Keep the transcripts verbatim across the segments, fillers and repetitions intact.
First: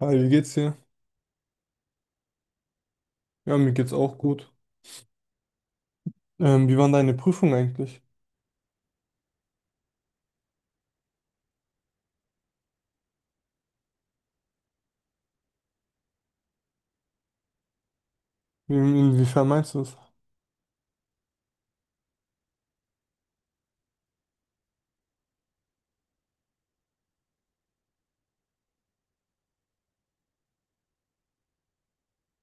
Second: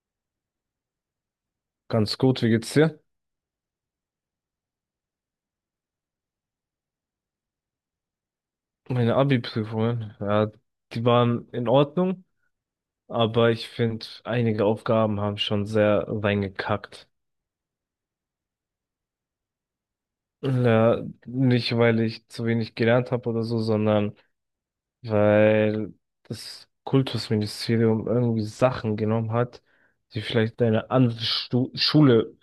Hi, wie geht's dir? Ganz gut, wie geht's dir? Ja, mir geht's auch gut. Ähm, wie waren deine Prüfungen eigentlich? Meine Abi-Prüfungen, ja, die waren in Ordnung, aber ich finde, einige Aufgaben haben schon sehr reingekackt. Wie- Inwiefern meinst du es? Ja, nicht, weil ich zu wenig gelernt habe oder so, sondern weil das Kultusministerium irgendwie Sachen genommen hat, die vielleicht eine andere Stu Schule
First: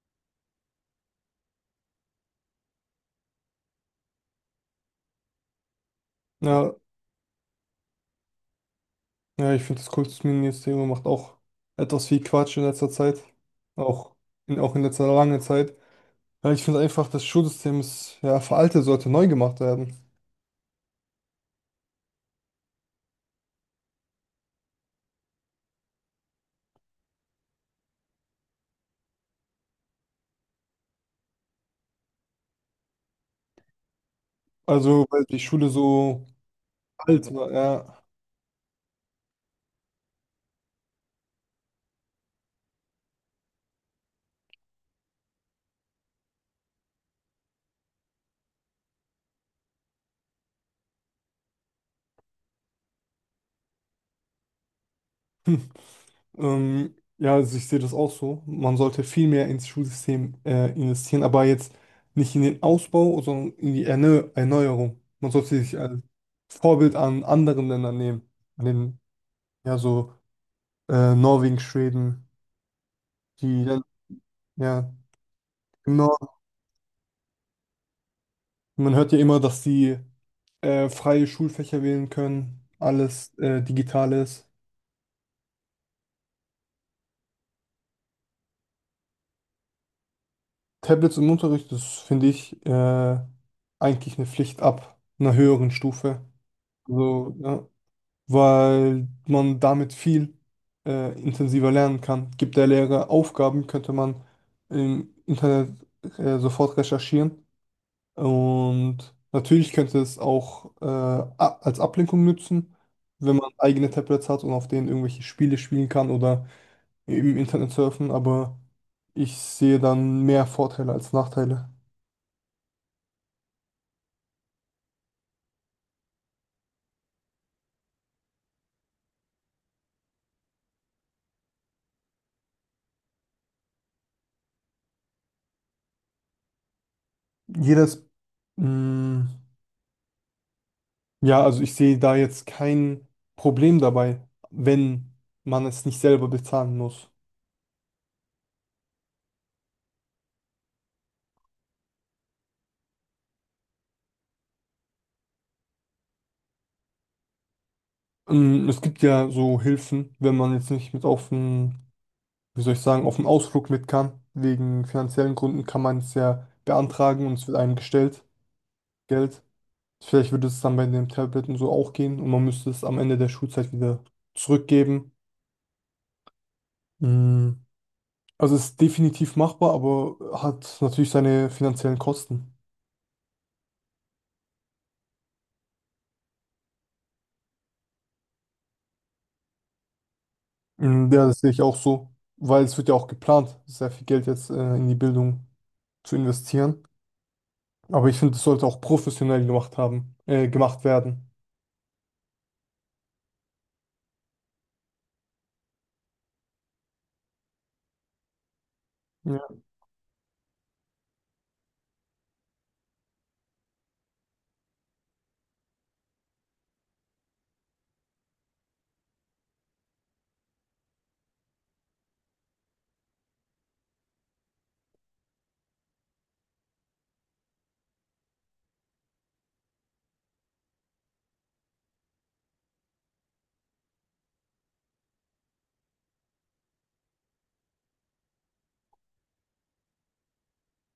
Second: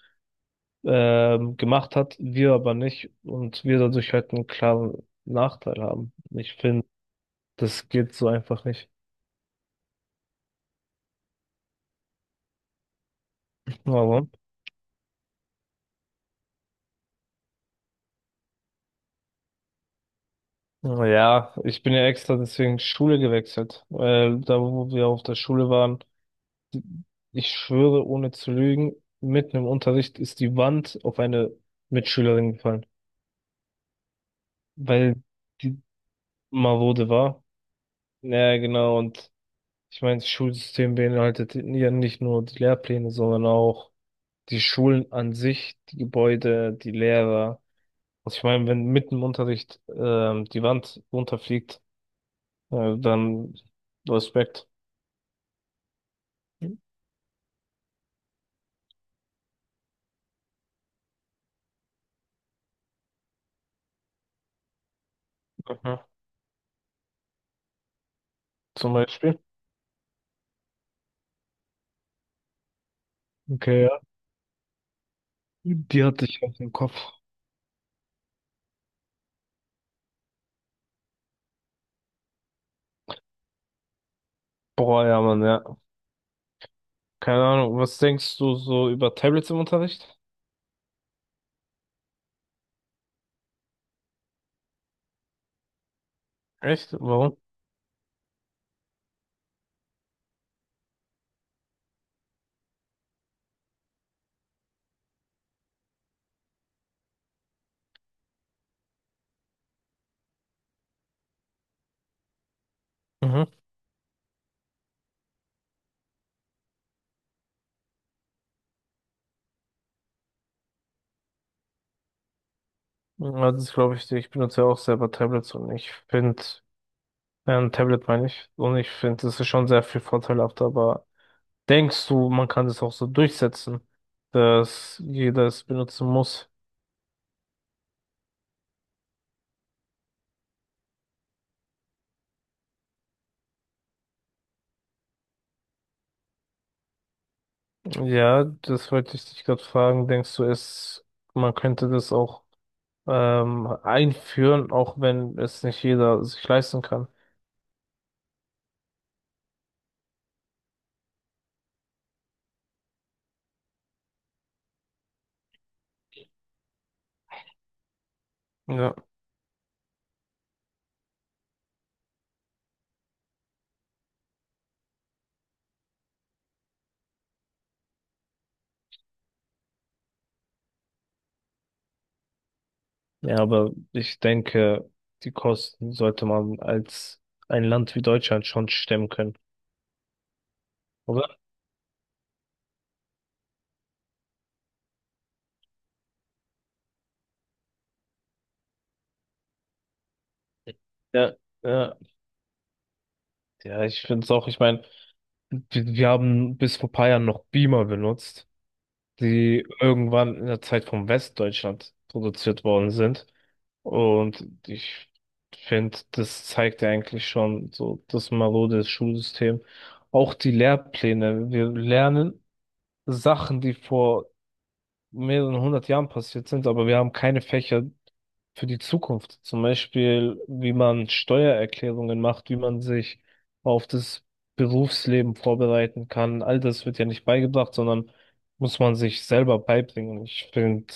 ähm, gemacht hat, wir aber nicht und wir dadurch halt einen klaren Nachteil haben. Ich Ja, finde, das geht so einfach nicht. ja, ich finde, das Kultusministerium macht auch etwas viel Quatsch in letzter Zeit. Auch Aber. in, auch in letzter lange Zeit. Ja, ich finde einfach, das Schulsystem ist ja veraltet, sollte neu gemacht werden. Ja, ich bin ja extra deswegen Schule gewechselt, weil da, wo wir auf der Schule waren, ich schwöre, ohne zu lügen, mitten im Unterricht ist die Wand auf eine Mitschülerin gefallen, Also, weil weil die Schule die so marode alt war. war, ja. Ja, genau, und ich meine, das Schulsystem beinhaltet ja nicht nur die Lehrpläne, sondern auch die Schulen an sich, die Gebäude, die Lehrer. Also ich meine, wenn mitten im Unterricht ähm, die Wand runterfliegt, äh, dann Respekt. Ähm, ja, also ich sehe das auch so. Man sollte viel mehr ins Schulsystem äh, investieren, aber jetzt nicht in den Ausbau, sondern in die Erneu Erneuerung. Man sollte sich Mhm. als Vorbild an anderen Ländern nehmen, an Zum den, Beispiel. ja, so äh, Norwegen, Schweden, die dann, Okay, ja. ja, im Die hatte Norden. ich auf dem Kopf. Man hört ja immer, dass die äh, freie Schulfächer wählen können, alles äh, digital ist. Boah, ja, Mann, ja. Keine Ahnung. Was denkst du so über Tablets im Unterricht? Tablets im Unterricht, das finde ich äh, eigentlich eine Pflicht ab einer höheren Stufe. Echt? Also, Warum? ja, weil man damit viel äh, intensiver lernen kann. Gibt der Lehrer Aufgaben, könnte man im Internet äh, sofort recherchieren. Und natürlich könnte es auch äh, a- als Ablenkung nützen, wenn Mhm. man eigene Tablets hat und auf denen irgendwelche Spiele spielen kann oder im Internet surfen, aber ich sehe dann mehr Vorteile als Nachteile. Ja, das glaube ich dir. Ich benutze ja auch selber Tablets und ich finde, ein Tablet meine ich, und ich finde, das ist schon sehr viel vorteilhafter, aber denkst du, man kann das auch so durchsetzen, dass jeder es benutzen muss? Jedes, mm, Ja, also ich sehe da jetzt kein Problem dabei, wenn man es nicht selber bezahlen muss. Ja, das wollte ich dich gerade fragen. Denkst du, es, man könnte das auch ähm, einführen, auch wenn es nicht jeder sich leisten kann. Ähm, Es gibt ja so Hilfen, wenn man jetzt nicht mit auf den, wie soll ich sagen, auf den Ausflug mit kann. Wegen finanziellen Gründen kann man es ja beantragen und es wird einem gestellt, Ja. Geld. Vielleicht würde es dann bei den Tabletten so auch gehen und man müsste es am Ende der Schulzeit wieder zurückgeben. Mm, Also es ist definitiv machbar, aber hat natürlich seine finanziellen Kosten. Ja, aber ich denke, die Kosten sollte man als ein Land wie Deutschland schon stemmen können, Mm, Ja, oder? das sehe ich auch so, weil es wird ja auch geplant, sehr viel Geld jetzt äh, in die Bildung zu investieren. Aber ich finde, es sollte auch professionell gemacht haben, äh, gemacht werden. Ja, ja, ja, ich finde es auch, ich meine, wir, wir haben bis vor paar Jahren noch Beamer benutzt, Ja, die irgendwann in der Zeit von Westdeutschland produziert worden sind. Und ich finde, das zeigt ja eigentlich schon so das marode Schulsystem. Auch die Lehrpläne. Wir lernen Sachen, die vor mehreren hundert Jahren passiert sind, aber wir haben keine Fächer für die Zukunft. Zum Beispiel, wie man Steuererklärungen macht, wie man sich auf das Berufsleben vorbereiten kann. All das wird ja nicht beigebracht, sondern muss man sich selber beibringen. Ich finde,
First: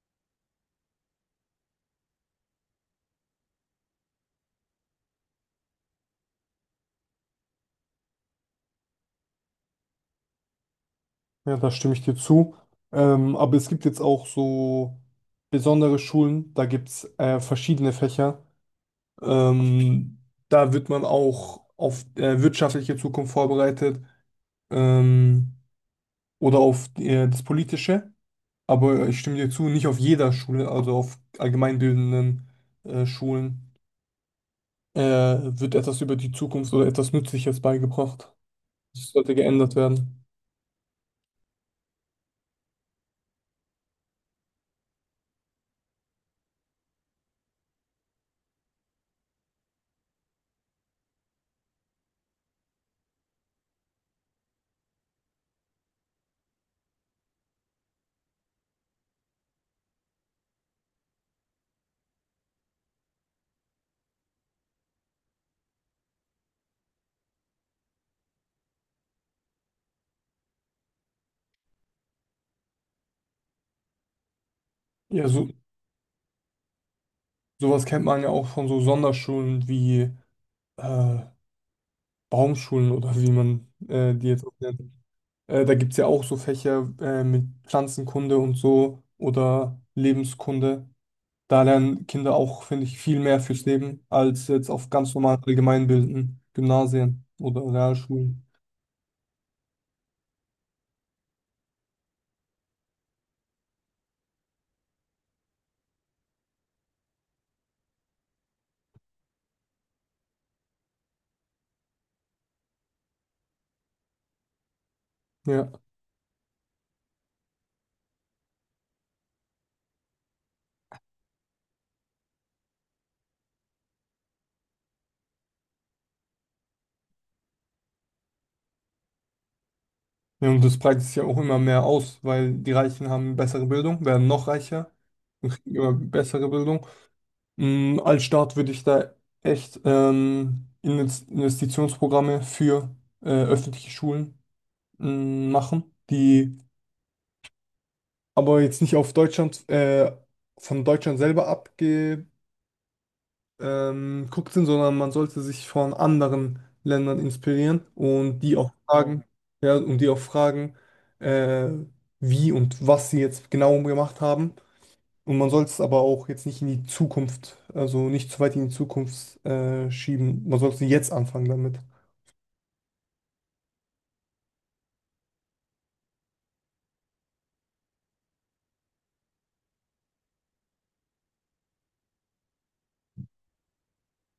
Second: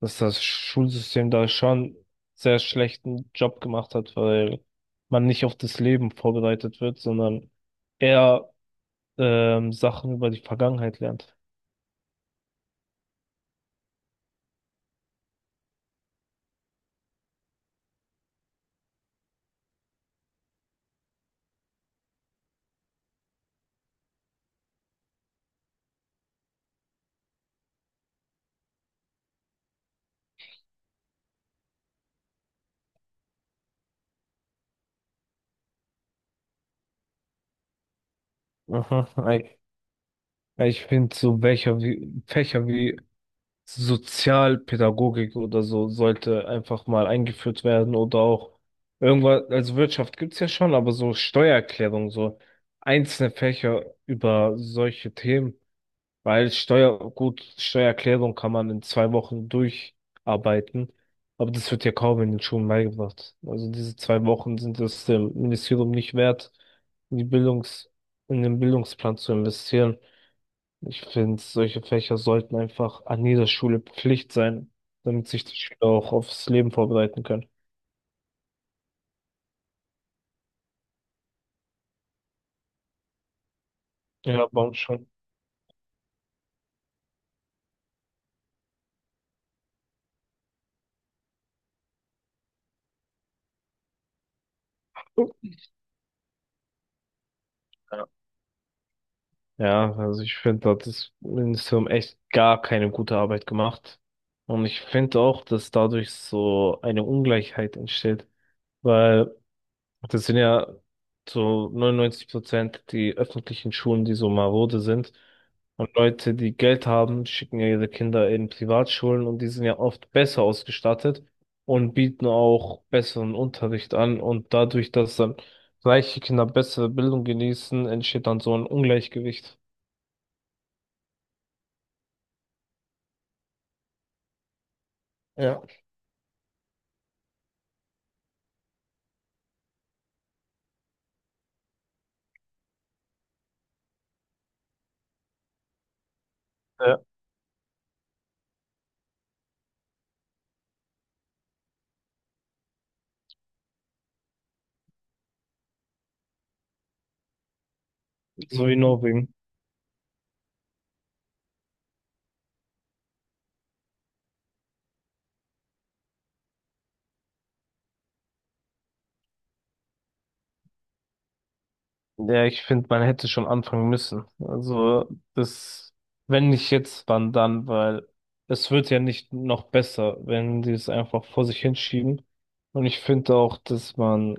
dass das Schulsystem da schon sehr schlechten Job gemacht hat, weil man nicht auf das Leben vorbereitet wird, sondern eher ähm, Sachen über die Vergangenheit lernt. ja, da stimme ich dir zu. Ähm, aber es gibt jetzt auch so besondere Schulen, da gibt es äh, verschiedene Fächer. Ähm, Da wird man auch auf äh, wirtschaftliche Zukunft vorbereitet ähm, oder auf äh, das Politische. Aber ich stimme dir zu, nicht auf jeder Schule, also auf allgemeinbildenden äh, Schulen, äh, wird etwas über die Zukunft oder etwas Nützliches beigebracht. Mhm. Das sollte geändert werden. Ja, ich finde, so welcher wie, Fächer wie Sozialpädagogik oder so sollte einfach mal eingeführt werden oder auch irgendwas, also Wirtschaft gibt's ja schon, aber so Steuererklärung, so einzelne Fächer über solche Themen, weil Steuer, gut, Steuererklärung kann man in zwei Wochen durcharbeiten, aber das wird ja kaum in den Schulen beigebracht. Also diese zwei Wochen sind es dem Ministerium nicht wert, in die Bildungs, in den Bildungsplan zu investieren. Ich finde, solche Fächer sollten einfach an jeder Schule Pflicht sein, Ja, damit sich so, die Schüler auch aufs Leben vorbereiten können. sowas kennt man ja auch von so Sonderschulen wie äh, Baumschulen oder wie man äh, die jetzt Ja, auch Baum nennt. schon. Äh, da gibt es ja auch so Fächer äh, mit Pflanzenkunde und so oder Lebenskunde. Da lernen Kinder auch, finde ich, viel mehr fürs Leben als jetzt auf ganz normalen allgemeinbildenden Gymnasien oder Ja, Realschulen. ja, also ich finde, da hat das Ministerium echt gar keine gute Arbeit gemacht. Und ich finde auch, dass dadurch so eine Ungleichheit entsteht, weil Das sind ja so neunundneunzig Prozent die öffentlichen Schulen, die so marode sind. Ja. Und Leute, die Geld haben, schicken ja ihre Kinder in Privatschulen und die sind ja oft besser ausgestattet und bieten auch besseren Unterricht an. Und dadurch, dass dann reiche Kinder bessere Bildung genießen, entsteht dann so ein Ungleichgewicht. Ja, und das breitet sich ja auch immer mehr aus, weil die Reichen haben bessere Bildung, werden noch reicher und Ja. kriegen immer bessere Bildung. Mm, als Staat würde ich da echt ähm, Inves- Investitionsprogramme für äh, öffentliche Schulen mm, machen, die Ja. aber jetzt nicht auf Deutschland, äh, von Deutschland selber abge ähm, guckt sind, sondern man sollte sich von anderen Ländern inspirieren und die So auch Genau. wie fragen, Norwegen. ja, und die auch fragen, äh, wie und was sie jetzt genau gemacht haben. Und man soll es aber auch jetzt nicht in die Zukunft, also nicht zu weit in die Zukunft äh, schieben. Man sollte jetzt anfangen damit. Ja, ich finde, man hätte schon anfangen müssen. Also, das, wenn nicht jetzt, wann dann, weil es wird ja nicht noch besser, wenn die es einfach vor sich hinschieben. Und ich finde auch, dass man,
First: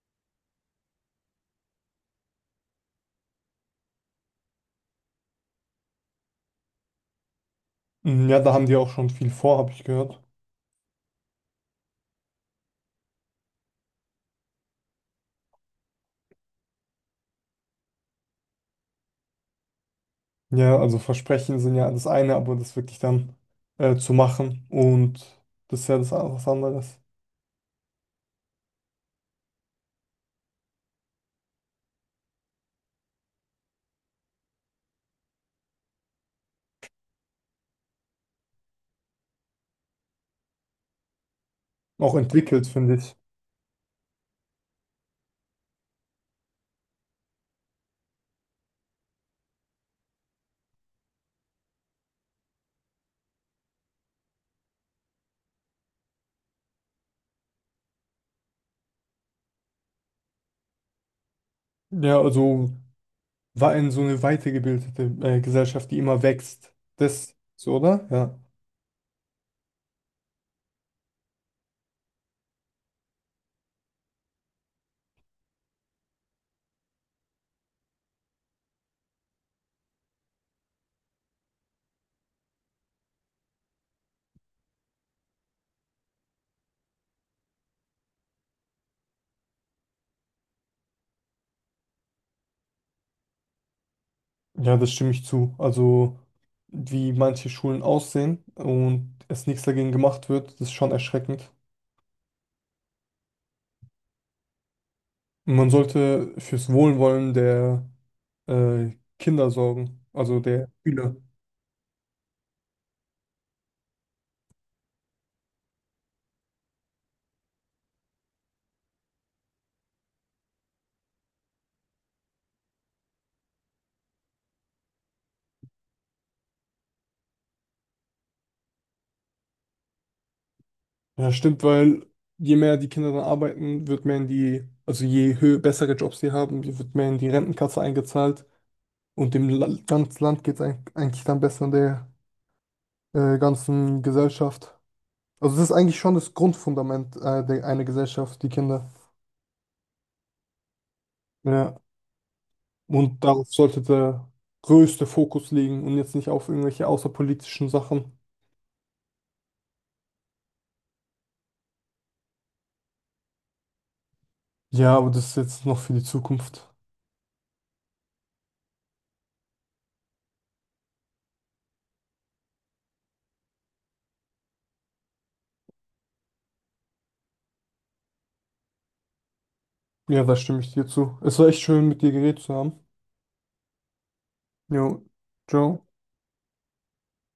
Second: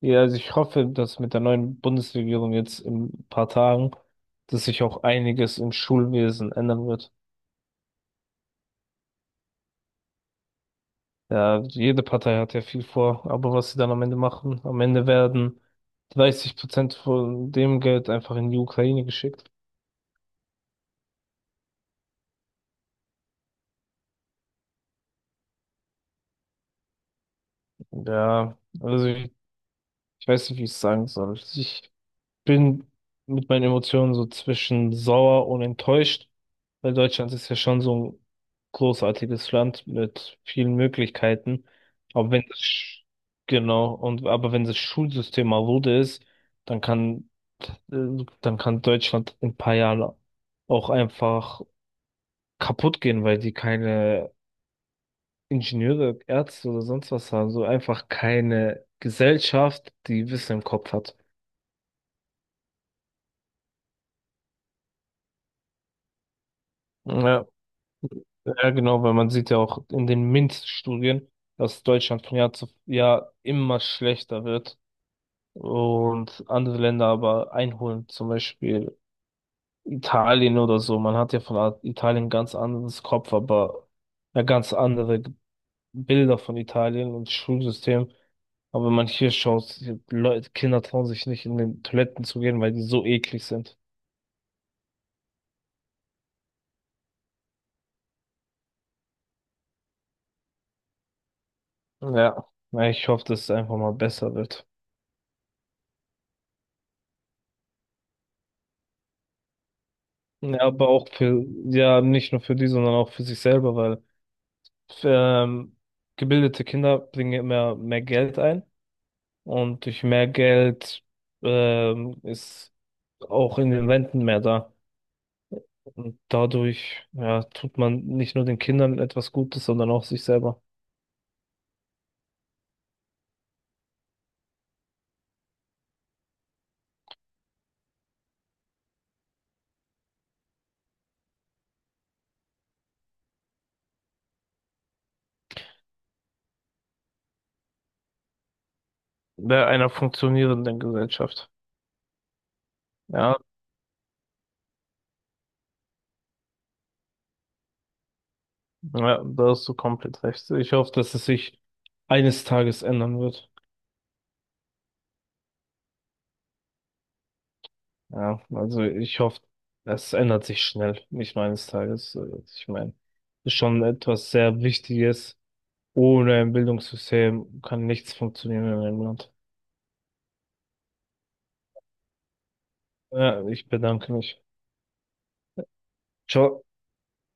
ja, also ich hoffe, dass mit der neuen Bundesregierung jetzt in ein paar Tagen, dass sich auch einiges im Schulwesen ändern wird. Mm, Ja, da haben die auch schon viel vor, habe ich gehört. Ja, jede Partei hat ja viel vor, aber was sie dann am Ende machen, am Ende werden dreißig Prozent von dem Geld einfach in die Ukraine geschickt. Ja, also Versprechen sind ja das eine, aber das wirklich dann äh, zu machen und das ist ja das was anderes. Ja, also ich weiß nicht, wie ich es sagen soll. Ich bin mit meinen Emotionen so zwischen sauer und enttäuscht, weil Deutschland ist ja schon so ein großartiges Land mit vielen Möglichkeiten. Auch Aber wenn das, entwickelt, finde Sch- ich. genau, und, aber wenn das Schulsystem marode ist, dann kann, äh, dann kann Deutschland in ein paar Jahren auch einfach kaputt gehen, weil die keine Ingenieure, Ärzte oder sonst was haben, so einfach keine Gesellschaft, die Wissen im Kopf hat. Ja, also war in so eine weitergebildete äh, Gesellschaft, die immer wächst. Das Ja. so, oder? Ja. Ja, genau, weil man sieht ja auch in den MINT-Studien, dass Deutschland von Jahr zu Jahr immer schlechter wird und andere Länder aber einholen, zum Beispiel Italien oder so. Man hat ja von A- Italien ganz anderes Kopf, aber ja, ganz andere G- Bilder von Italien und Schulsystem. Aber wenn man hier schaut, Leute, Kinder trauen sich nicht in den Toiletten zu gehen, weil die so eklig sind. Ja, das stimme ich zu. Also, wie manche Schulen aussehen und es nichts dagegen gemacht wird, das ist schon erschreckend. Ja, na, ich hoffe, dass es einfach mal besser wird. Und man sollte fürs Wohlwollen der äh, Kinder sorgen, also Ja, der aber auch Schüler. für, ja, nicht nur für die, sondern auch für sich selber, weil ähm, gebildete Kinder bringen immer mehr Geld ein und durch mehr Geld ähm, ist auch in den Renten mehr da. Und dadurch, ja, tut man nicht nur den Kindern etwas Gutes, sondern auch sich selber. Ja, stimmt, weil je mehr die Kinder dann arbeiten, wird mehr in die, also je höher, bessere Jobs sie haben, wird mehr in die Rentenkasse eingezahlt. Und dem La ganzen Land geht es eigentlich dann besser. Der äh, ganzen Gesellschaft. Also das ist eigentlich schon das Grundfundament äh, der, einer Gesellschaft, die Kinder. Bei einer funktionierenden Gesellschaft. Ja. Und Ja, darauf sollte der größte Fokus liegen und jetzt nicht auf irgendwelche außerpolitischen Sachen. ja, da hast du komplett recht. Ich hoffe, dass es sich eines Tages ändern wird. Ja, aber das ist jetzt noch für die Zukunft. Ja, also ich hoffe, es ändert sich schnell, nicht nur eines Tages. So, ich meine, ist schon etwas sehr Wichtiges. Ohne ein Bildungssystem kann nichts funktionieren in einem Land. Ja, da stimme ich dir zu. Es war echt schön, mit dir geredet zu haben. Ja, ich bedanke mich. Jo, ciao. Ciao.